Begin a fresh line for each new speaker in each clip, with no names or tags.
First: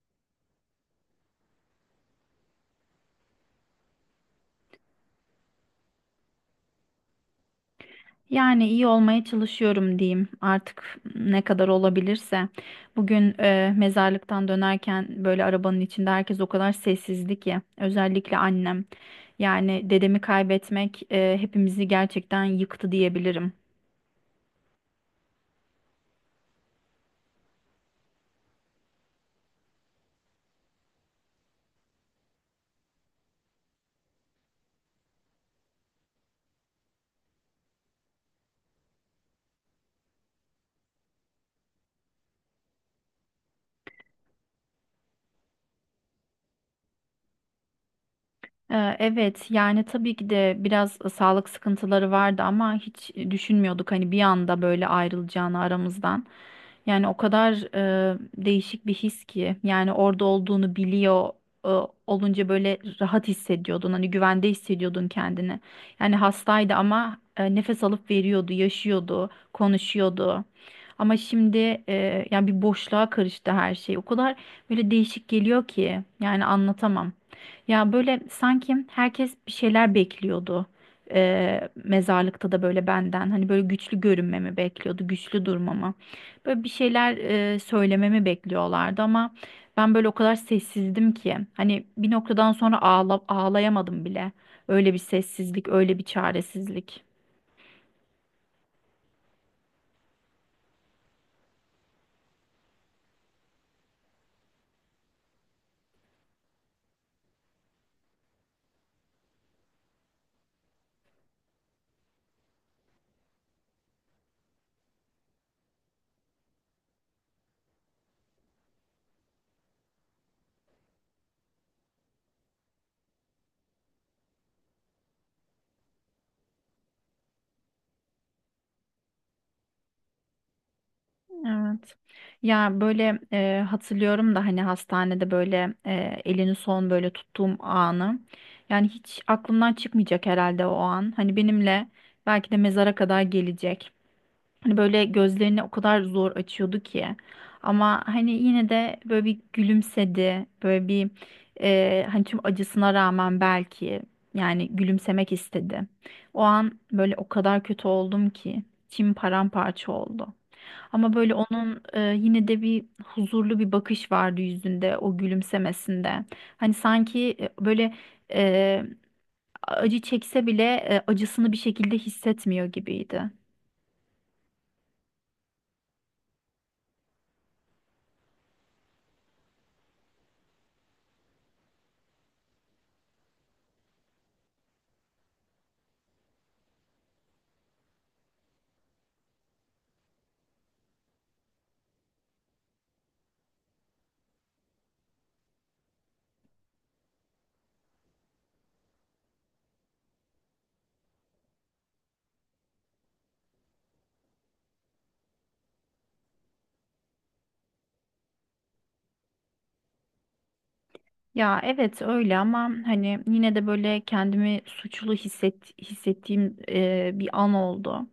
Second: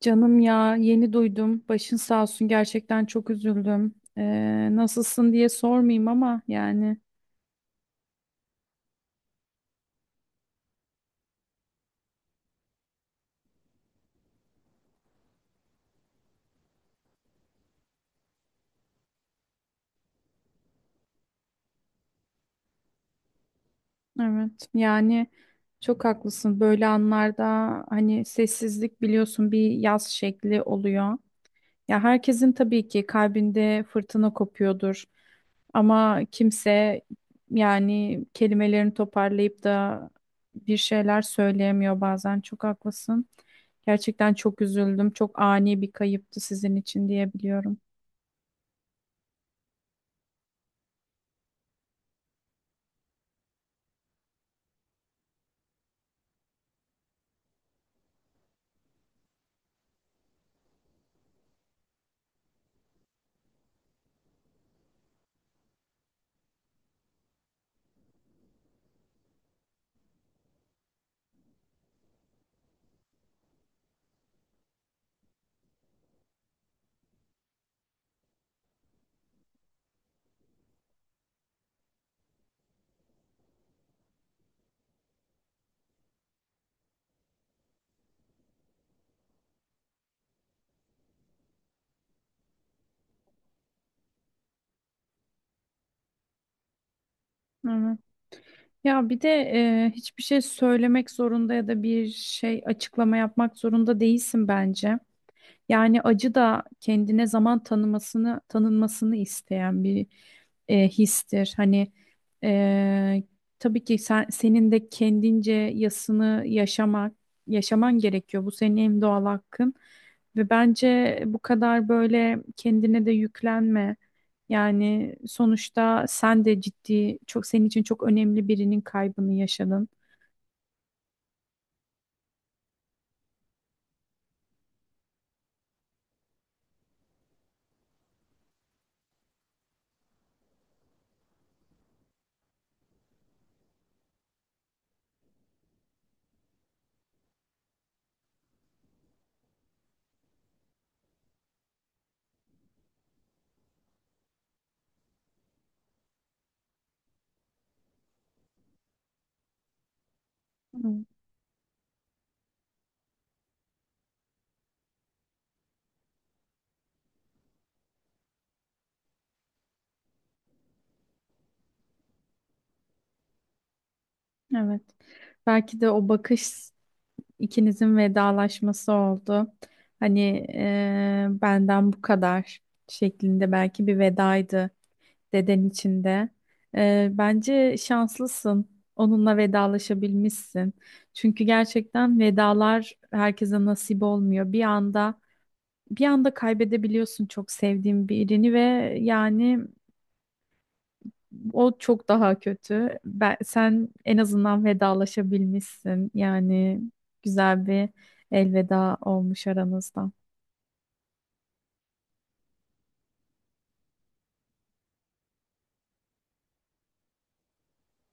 Canım, ya yeni duydum. Başın sağ olsun, gerçekten çok üzüldüm. Nasılsın diye sormayayım ama yani
Yani iyi olmaya çalışıyorum diyeyim artık ne kadar olabilirse. Bugün mezarlıktan dönerken böyle arabanın içinde herkes o kadar sessizdi ki, özellikle annem. Yani dedemi kaybetmek hepimizi gerçekten yıktı diyebilirim.
evet, yani çok haklısın. Böyle anlarda hani sessizlik biliyorsun bir yaz şekli oluyor. Ya herkesin tabii ki kalbinde fırtına kopuyordur. Ama kimse, yani kelimelerini toparlayıp da bir şeyler söyleyemiyor bazen. Çok haklısın. Gerçekten çok üzüldüm. Çok ani bir kayıptı sizin için diyebiliyorum.
Evet, yani tabii ki de biraz sağlık sıkıntıları vardı ama hiç düşünmüyorduk hani bir anda böyle ayrılacağını aramızdan. Yani o kadar değişik bir his ki, yani orada olduğunu biliyor e, olunca böyle rahat hissediyordun, hani güvende hissediyordun kendini. Yani hastaydı ama nefes alıp veriyordu, yaşıyordu, konuşuyordu. Ama şimdi yani bir boşluğa karıştı her şey. O kadar böyle değişik geliyor ki, yani anlatamam. Ya böyle sanki herkes bir şeyler bekliyordu. Mezarlıkta da böyle benden hani böyle güçlü görünmemi bekliyordu, güçlü durmamı. Böyle bir şeyler söylememi bekliyorlardı ama ben böyle o kadar sessizdim ki hani bir noktadan sonra ağlayamadım bile. Öyle bir sessizlik, öyle bir çaresizlik.
Evet. Ya bir de hiçbir şey söylemek zorunda ya da bir şey açıklama yapmak zorunda değilsin bence. Yani acı da kendine zaman tanımasını isteyen bir histir. Hani e, tabii ki senin de kendince yasını yaşaman gerekiyor. Bu senin en doğal hakkın ve bence bu kadar böyle kendine de yüklenme. Yani sonuçta sen de ciddi çok, senin için çok önemli birinin kaybını yaşadın.
Evet. Ya böyle hatırlıyorum da hani hastanede böyle elini son böyle tuttuğum anı. Yani hiç aklımdan çıkmayacak herhalde o an. Hani benimle belki de mezara kadar gelecek. Hani böyle gözlerini o kadar zor açıyordu ki. Ama hani yine de böyle bir gülümsedi. Böyle bir hani tüm acısına rağmen belki yani gülümsemek istedi. O an böyle o kadar kötü oldum ki. İçim paramparça oldu.
Hı.
Ama böyle onun yine de bir huzurlu bir bakış vardı yüzünde, o gülümsemesinde. Hani sanki böyle e, acı çekse bile acısını bir şekilde hissetmiyor gibiydi.
Evet. Belki de o bakış İkinizin vedalaşması oldu. Hani benden bu kadar şeklinde belki bir vedaydı, deden içinde. Bence şanslısın. Onunla vedalaşabilmişsin. Çünkü gerçekten vedalar herkese nasip olmuyor. Bir anda kaybedebiliyorsun çok sevdiğin birini, ve yani o çok daha kötü. Sen en azından vedalaşabilmişsin. Yani güzel bir elveda olmuş aranızda.
Ya evet öyle ama hani yine de böyle kendimi hissettiğim bir an oldu.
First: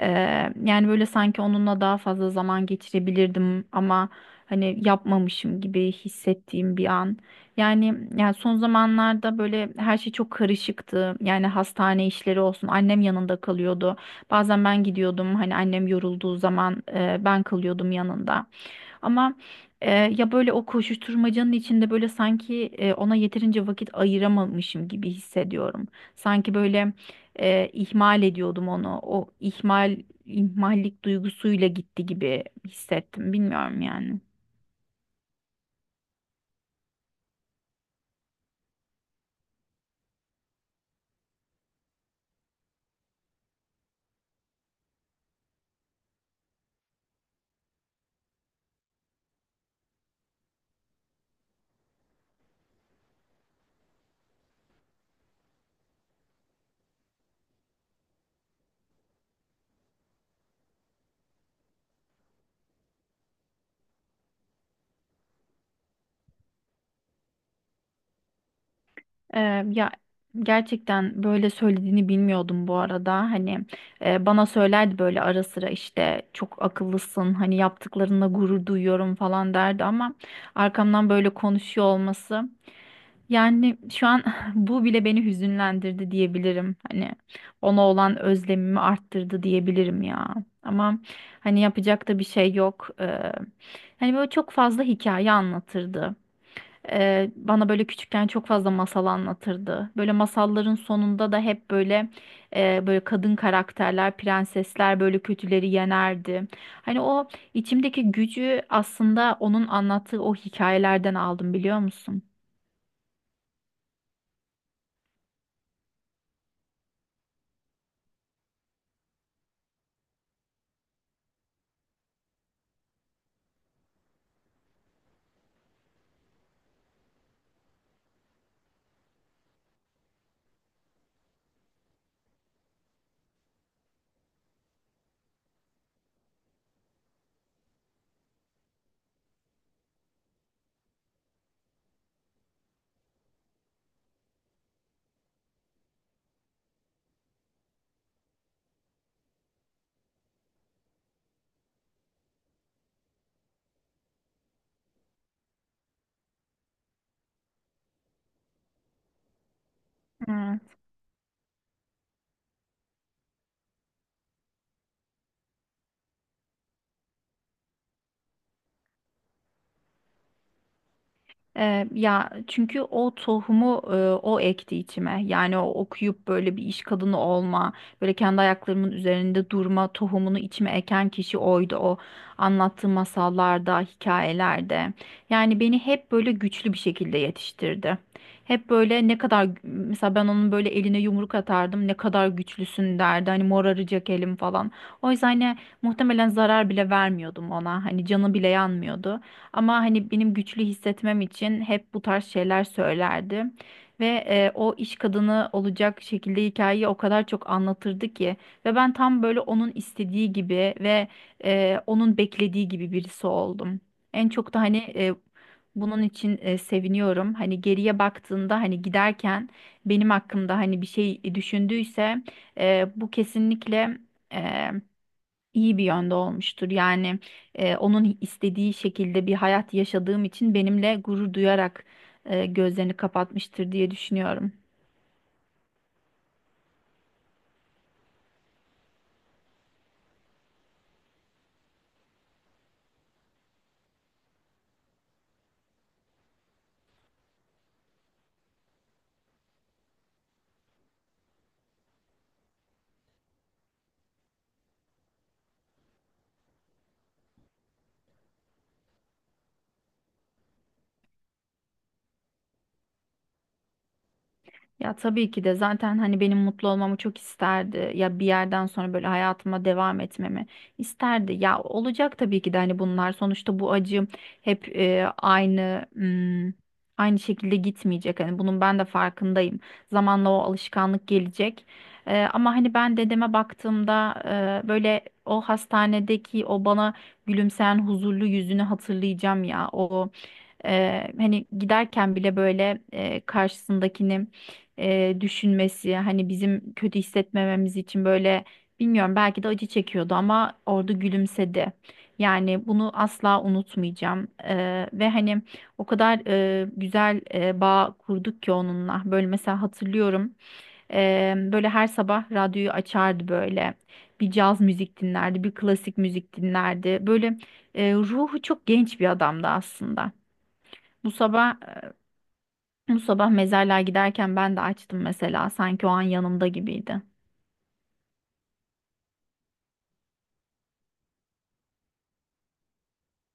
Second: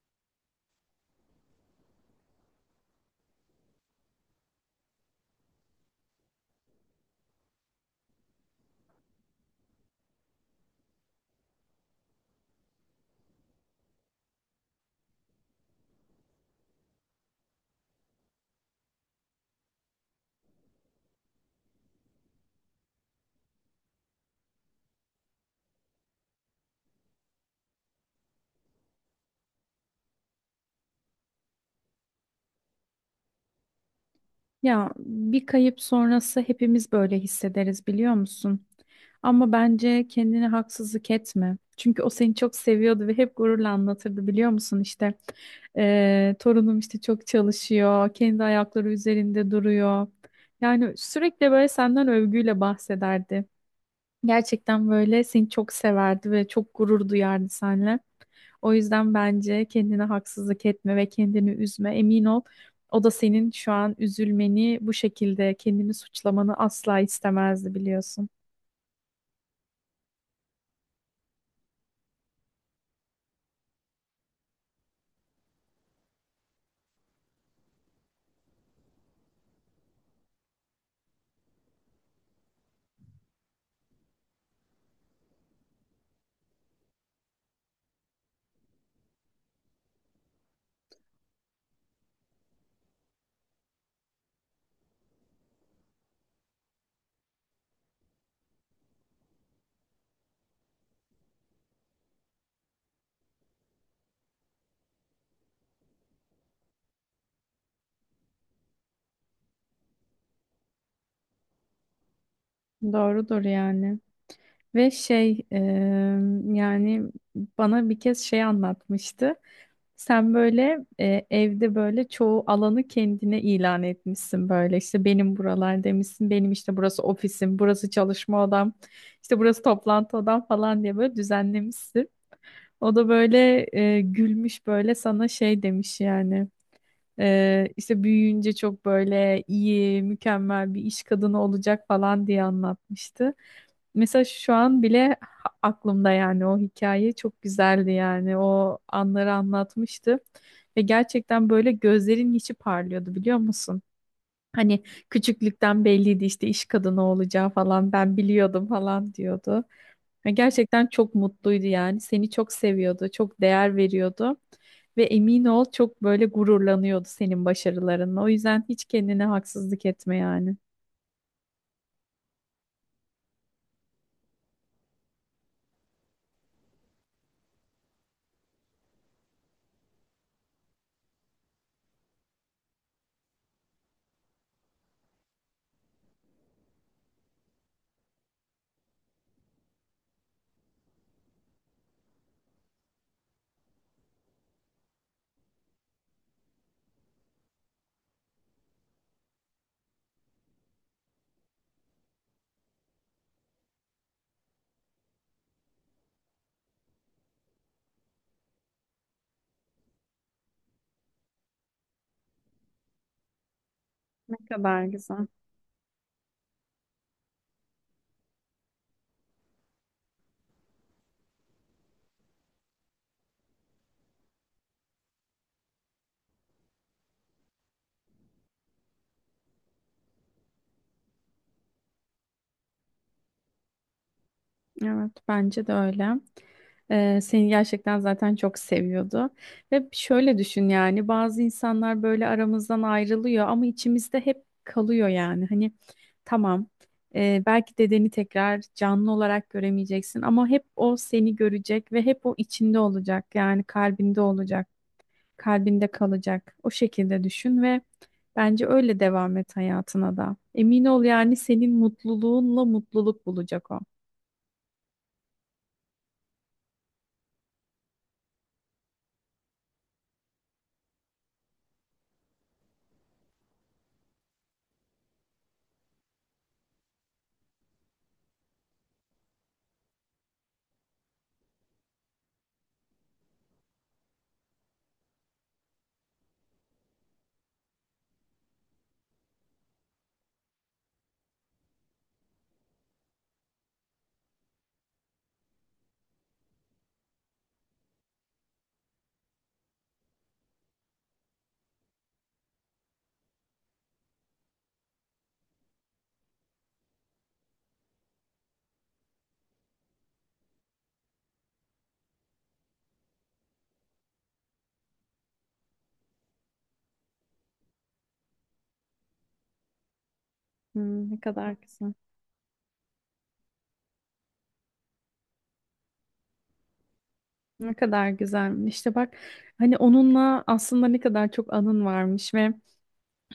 Yani böyle sanki onunla daha fazla zaman geçirebilirdim ama hani yapmamışım gibi hissettiğim bir an. Yani son zamanlarda böyle her şey çok karışıktı. Yani hastane işleri olsun. Annem yanında kalıyordu. Bazen ben gidiyordum. Hani annem yorulduğu zaman ben kalıyordum yanında. Ama ya böyle o koşuşturmacanın içinde böyle sanki ona yeterince vakit ayıramamışım gibi hissediyorum. Sanki böyle ihmal ediyordum onu. O ihmal ihmallik duygusuyla gitti gibi hissettim. Bilmiyorum yani.
Ya bir kayıp sonrası hepimiz böyle hissederiz, biliyor musun? Ama bence kendine haksızlık etme. Çünkü o seni çok seviyordu ve hep gururla anlatırdı, biliyor musun? İşte torunum işte çok çalışıyor, kendi ayakları üzerinde duruyor. Yani sürekli böyle senden övgüyle bahsederdi. Gerçekten böyle seni çok severdi ve çok gurur duyardı seninle. O yüzden bence kendine haksızlık etme ve kendini üzme. Emin ol, o da senin şu an üzülmeni, bu şekilde kendini suçlamanı asla istemezdi, biliyorsun.
E, Ya gerçekten böyle söylediğini bilmiyordum bu arada. Hani bana söylerdi böyle ara sıra işte çok akıllısın. Hani yaptıklarına gurur duyuyorum falan derdi ama arkamdan böyle konuşuyor olması. Yani şu an bu bile beni hüzünlendirdi diyebilirim. Hani ona olan özlemimi arttırdı diyebilirim ya. Ama hani yapacak da bir şey yok. Hani böyle çok fazla hikaye anlatırdı. Bana böyle küçükken çok fazla masal anlatırdı. Böyle masalların sonunda da hep böyle böyle kadın karakterler, prensesler böyle kötüleri yenerdi. Hani o içimdeki gücü aslında onun anlattığı o hikayelerden aldım, biliyor musun?
Doğrudur yani. Ve yani bana bir kez şey anlatmıştı. Sen böyle evde böyle çoğu alanı kendine ilan etmişsin, böyle işte benim buralar demişsin, benim işte burası ofisim, burası çalışma odam, işte burası toplantı odam falan diye böyle düzenlemişsin. O da böyle gülmüş, böyle sana şey demiş yani. İşte büyüyünce çok böyle iyi, mükemmel bir iş kadını olacak falan diye anlatmıştı. Mesela şu an bile aklımda, yani o hikaye çok güzeldi, yani o anları anlatmıştı. Ve gerçekten böyle gözlerin içi parlıyordu, biliyor musun? Hani küçüklükten belliydi işte, iş kadını olacağı falan ben biliyordum falan diyordu. Ve gerçekten çok mutluydu yani. Seni çok seviyordu, çok değer veriyordu. Ve emin ol çok böyle gururlanıyordu senin başarılarınla. O yüzden hiç kendine haksızlık etme yani.
Ya çünkü o tohumu o ekti içime. Yani o okuyup böyle bir iş kadını olma, böyle kendi ayaklarımın üzerinde durma tohumunu içime eken kişi oydu o. Anlattığı masallarda, hikayelerde. Yani beni hep böyle güçlü bir şekilde yetiştirdi. Hep böyle ne kadar mesela ben onun böyle eline yumruk atardım. Ne kadar güçlüsün derdi. Hani moraracak elim falan. O yüzden hani muhtemelen zarar bile vermiyordum ona. Hani canı bile yanmıyordu. Ama hani benim güçlü hissetmem için hep bu tarz şeyler söylerdi. Ve o iş kadını olacak şekilde hikayeyi o kadar çok anlatırdı ki. Ve ben tam böyle onun istediği gibi ve onun beklediği gibi birisi oldum. En
Ne
çok da hani
kadar güzel.
bunun için seviniyorum. Hani geriye baktığında, hani giderken benim hakkımda hani bir şey düşündüyse bu kesinlikle e, iyi bir yönde olmuştur. Yani onun istediği şekilde bir hayat yaşadığım için benimle gurur duyarak gözlerini kapatmıştır diye düşünüyorum.
Evet, bence de öyle. Seni gerçekten zaten çok seviyordu. Ve şöyle düşün, yani bazı insanlar böyle aramızdan ayrılıyor ama içimizde hep kalıyor yani. Hani tamam, belki dedeni tekrar canlı olarak göremeyeceksin ama hep o seni görecek ve hep o içinde olacak, yani kalbinde olacak, kalbinde kalacak. O şekilde düşün ve bence öyle devam et hayatına da. Emin ol, yani senin mutluluğunla mutluluk bulacak o.
Ya tabii ki de zaten hani benim mutlu olmamı çok isterdi. Ya bir yerden sonra böyle hayatıma devam etmemi isterdi. Ya olacak tabii ki de, hani bunlar sonuçta bu acım hep aynı şekilde gitmeyecek. Hani bunun ben de farkındayım. Zamanla o alışkanlık gelecek. Ama hani ben dedeme baktığımda böyle o hastanedeki o bana gülümseyen huzurlu yüzünü hatırlayacağım ya. O Hani giderken bile böyle karşısındakini düşünmesi, hani bizim kötü hissetmememiz için böyle, bilmiyorum, belki de acı çekiyordu ama orada gülümsedi. Yani bunu asla unutmayacağım. Ve hani o kadar güzel bağ kurduk ki onunla. Böyle mesela hatırlıyorum, böyle her sabah radyoyu açardı böyle. Bir caz müzik dinlerdi, bir klasik müzik dinlerdi. Böyle ruhu çok genç bir adamdı aslında.
Hmm,
Bu
ne kadar
sabah
güzel.
Bu sabah mezarlığa giderken ben de açtım mesela. Sanki o an yanımda gibiydi.
Ne kadar güzel. İşte bak, hani onunla aslında ne kadar çok anın varmış ve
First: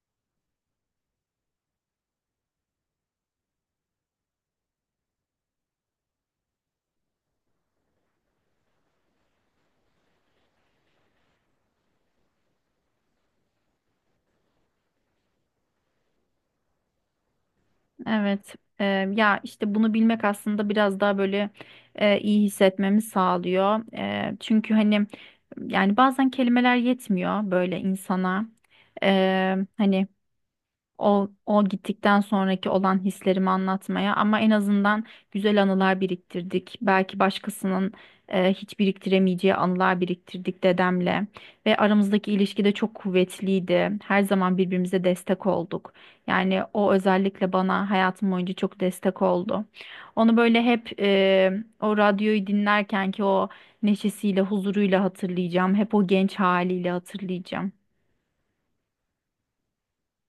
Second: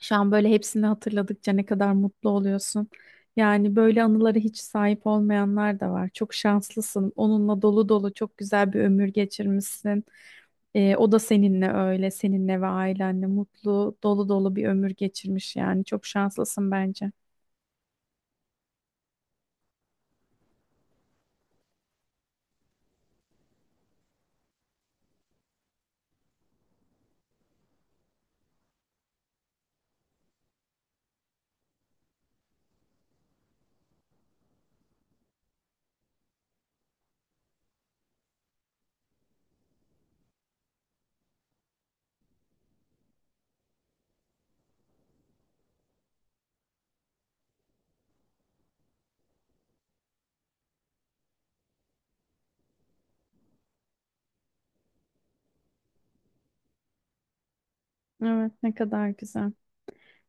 şu an böyle hepsini hatırladıkça ne kadar mutlu oluyorsun. Yani böyle anılara hiç sahip olmayanlar da var. Çok şanslısın. Onunla dolu dolu çok güzel bir ömür geçirmişsin. O da seninle öyle, seninle ve ailenle mutlu, dolu dolu bir ömür geçirmiş yani. Çok şanslısın bence.
Evet. Ya işte bunu bilmek aslında biraz daha böyle iyi hissetmemi sağlıyor. Çünkü hani yani bazen kelimeler yetmiyor böyle insana. Hani o gittikten sonraki olan hislerimi anlatmaya, ama en azından güzel anılar biriktirdik. Belki başkasının hiç biriktiremeyeceği anılar biriktirdik dedemle ve aramızdaki ilişki de çok kuvvetliydi. Her zaman birbirimize destek olduk. Yani o özellikle bana hayatım boyunca çok destek oldu. Onu böyle hep o radyoyu dinlerken ki o neşesiyle, huzuruyla hatırlayacağım. Hep o genç haliyle hatırlayacağım.
Evet, ne kadar güzel.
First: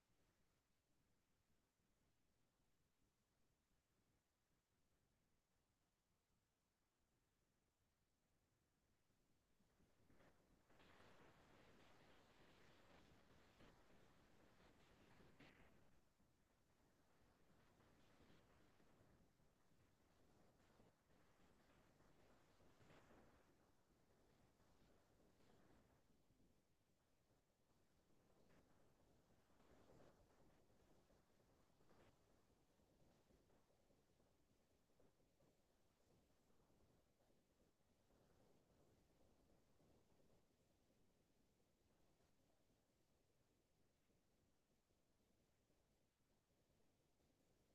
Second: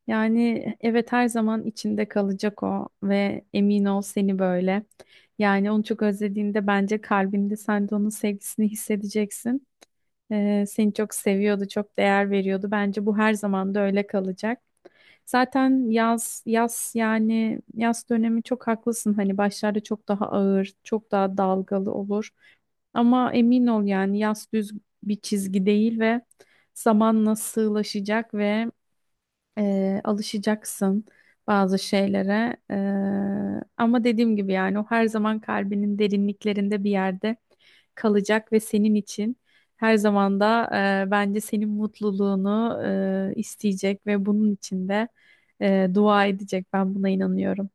Yani evet, her zaman içinde kalacak o ve emin ol seni böyle. Yani onu çok özlediğinde bence kalbinde sen de onun sevgisini hissedeceksin. Seni çok seviyordu, çok değer veriyordu. Bence bu her zaman da öyle kalacak. Zaten yaz dönemi, çok haklısın. Hani başlarda çok daha ağır, çok daha dalgalı olur. Ama emin ol, yani yaz düz bir çizgi değil ve zaman nasıl sığlaşacak ve alışacaksın bazı şeylere. Ama dediğim gibi yani o her zaman kalbinin derinliklerinde bir yerde kalacak ve senin için her zaman da bence senin mutluluğunu isteyecek ve bunun için de dua edecek. Ben buna inanıyorum.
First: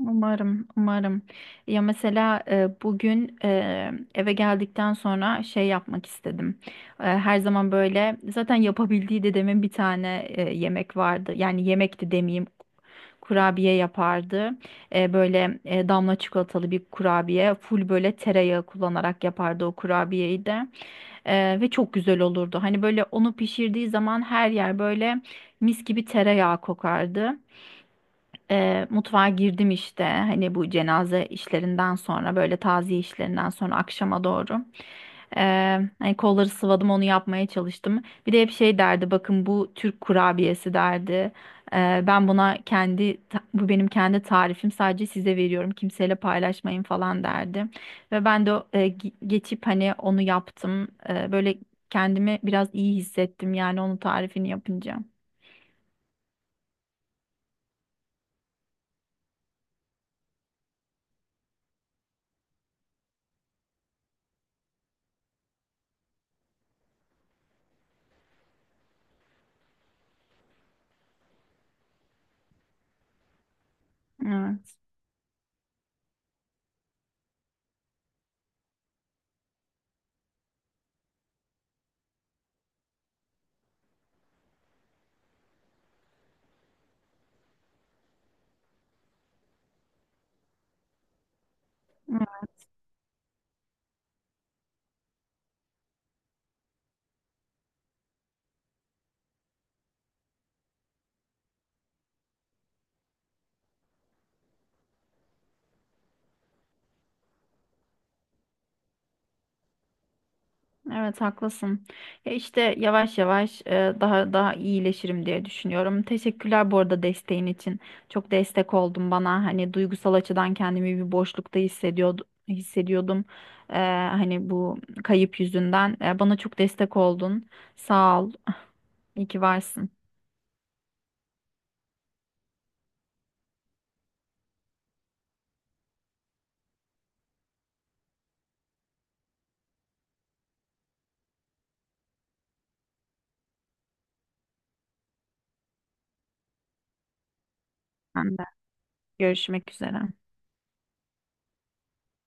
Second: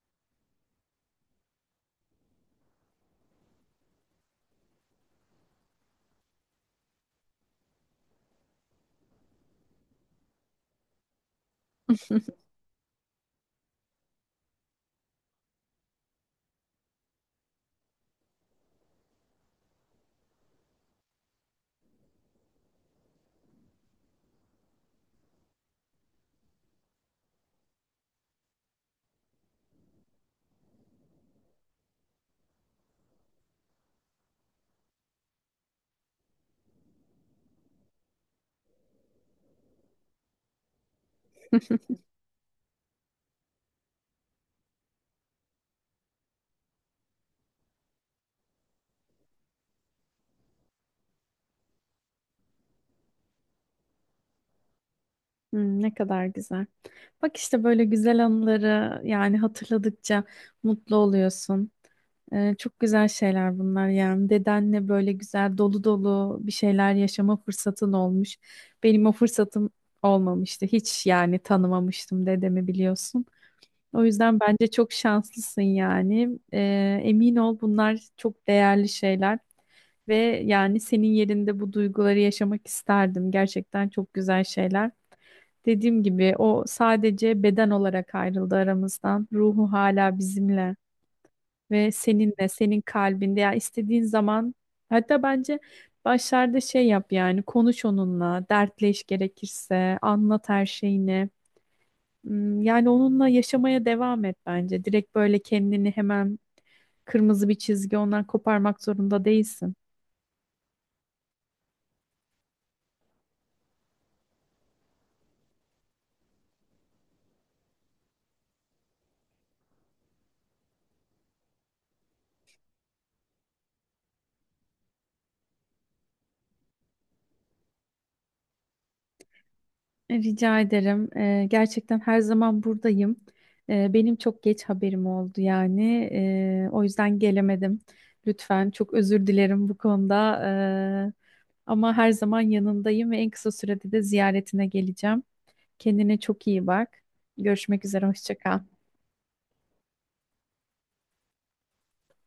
Umarım, umarım. Ya mesela bugün eve geldikten sonra şey yapmak istedim. Her zaman böyle zaten yapabildiği dedemin bir tane yemek vardı. Yani yemekti demeyeyim. Kurabiye yapardı. Böyle damla çikolatalı bir kurabiye. Full böyle tereyağı kullanarak yapardı o kurabiyeyi de. Ve çok güzel olurdu. Hani böyle onu pişirdiği zaman her yer böyle mis gibi tereyağı kokardı. Mutfağa girdim işte hani bu cenaze işlerinden sonra böyle taziye işlerinden sonra akşama doğru. E, Hani kolları sıvadım, onu yapmaya çalıştım. Bir de hep şey derdi, bakın bu Türk kurabiyesi derdi. Ben buna bu benim kendi tarifim, sadece size veriyorum, kimseyle paylaşmayın falan derdi. Ve ben de geçip hani onu yaptım. Böyle kendimi biraz iyi hissettim yani onun tarifini yapınca.
Hmm, ne kadar güzel. Bak işte böyle güzel anıları yani hatırladıkça mutlu oluyorsun. Çok güzel şeyler bunlar yani. Dedenle böyle güzel dolu dolu bir şeyler yaşama fırsatın olmuş. Benim o fırsatım olmamıştı. Hiç yani, tanımamıştım dedemi, biliyorsun. O yüzden bence
Evet.
çok şanslısın yani. Emin ol, bunlar çok değerli şeyler. Ve yani senin yerinde bu duyguları yaşamak isterdim. Gerçekten çok güzel şeyler. Dediğim gibi o sadece beden olarak ayrıldı aramızdan. Ruhu hala bizimle ve seninle, senin kalbinde. Ya istediğin zaman, hatta bence başlarda şey yap yani, konuş onunla, dertleş gerekirse, anlat her şeyini. Hmm. Yani onunla yaşamaya devam et bence. Direkt böyle kendini hemen kırmızı bir çizgi ondan koparmak zorunda değilsin.
Evet, haklısın. Ya işte yavaş yavaş daha daha iyileşirim diye düşünüyorum. Teşekkürler bu arada desteğin için. Çok destek oldun bana. Hani duygusal açıdan kendimi bir boşlukta hissediyordum. E, Hani bu kayıp yüzünden. Bana çok destek oldun. Sağ ol. İyi ki varsın.
Rica ederim. Gerçekten her zaman buradayım. Benim çok geç haberim oldu yani. O yüzden gelemedim. Lütfen çok özür dilerim bu konuda. Ee, Ama her zaman yanındayım ve en kısa sürede de ziyaretine geleceğim. Kendine çok iyi bak. Görüşmek üzere.
Ben
Hoşça
de.
kal.
Görüşmek üzere.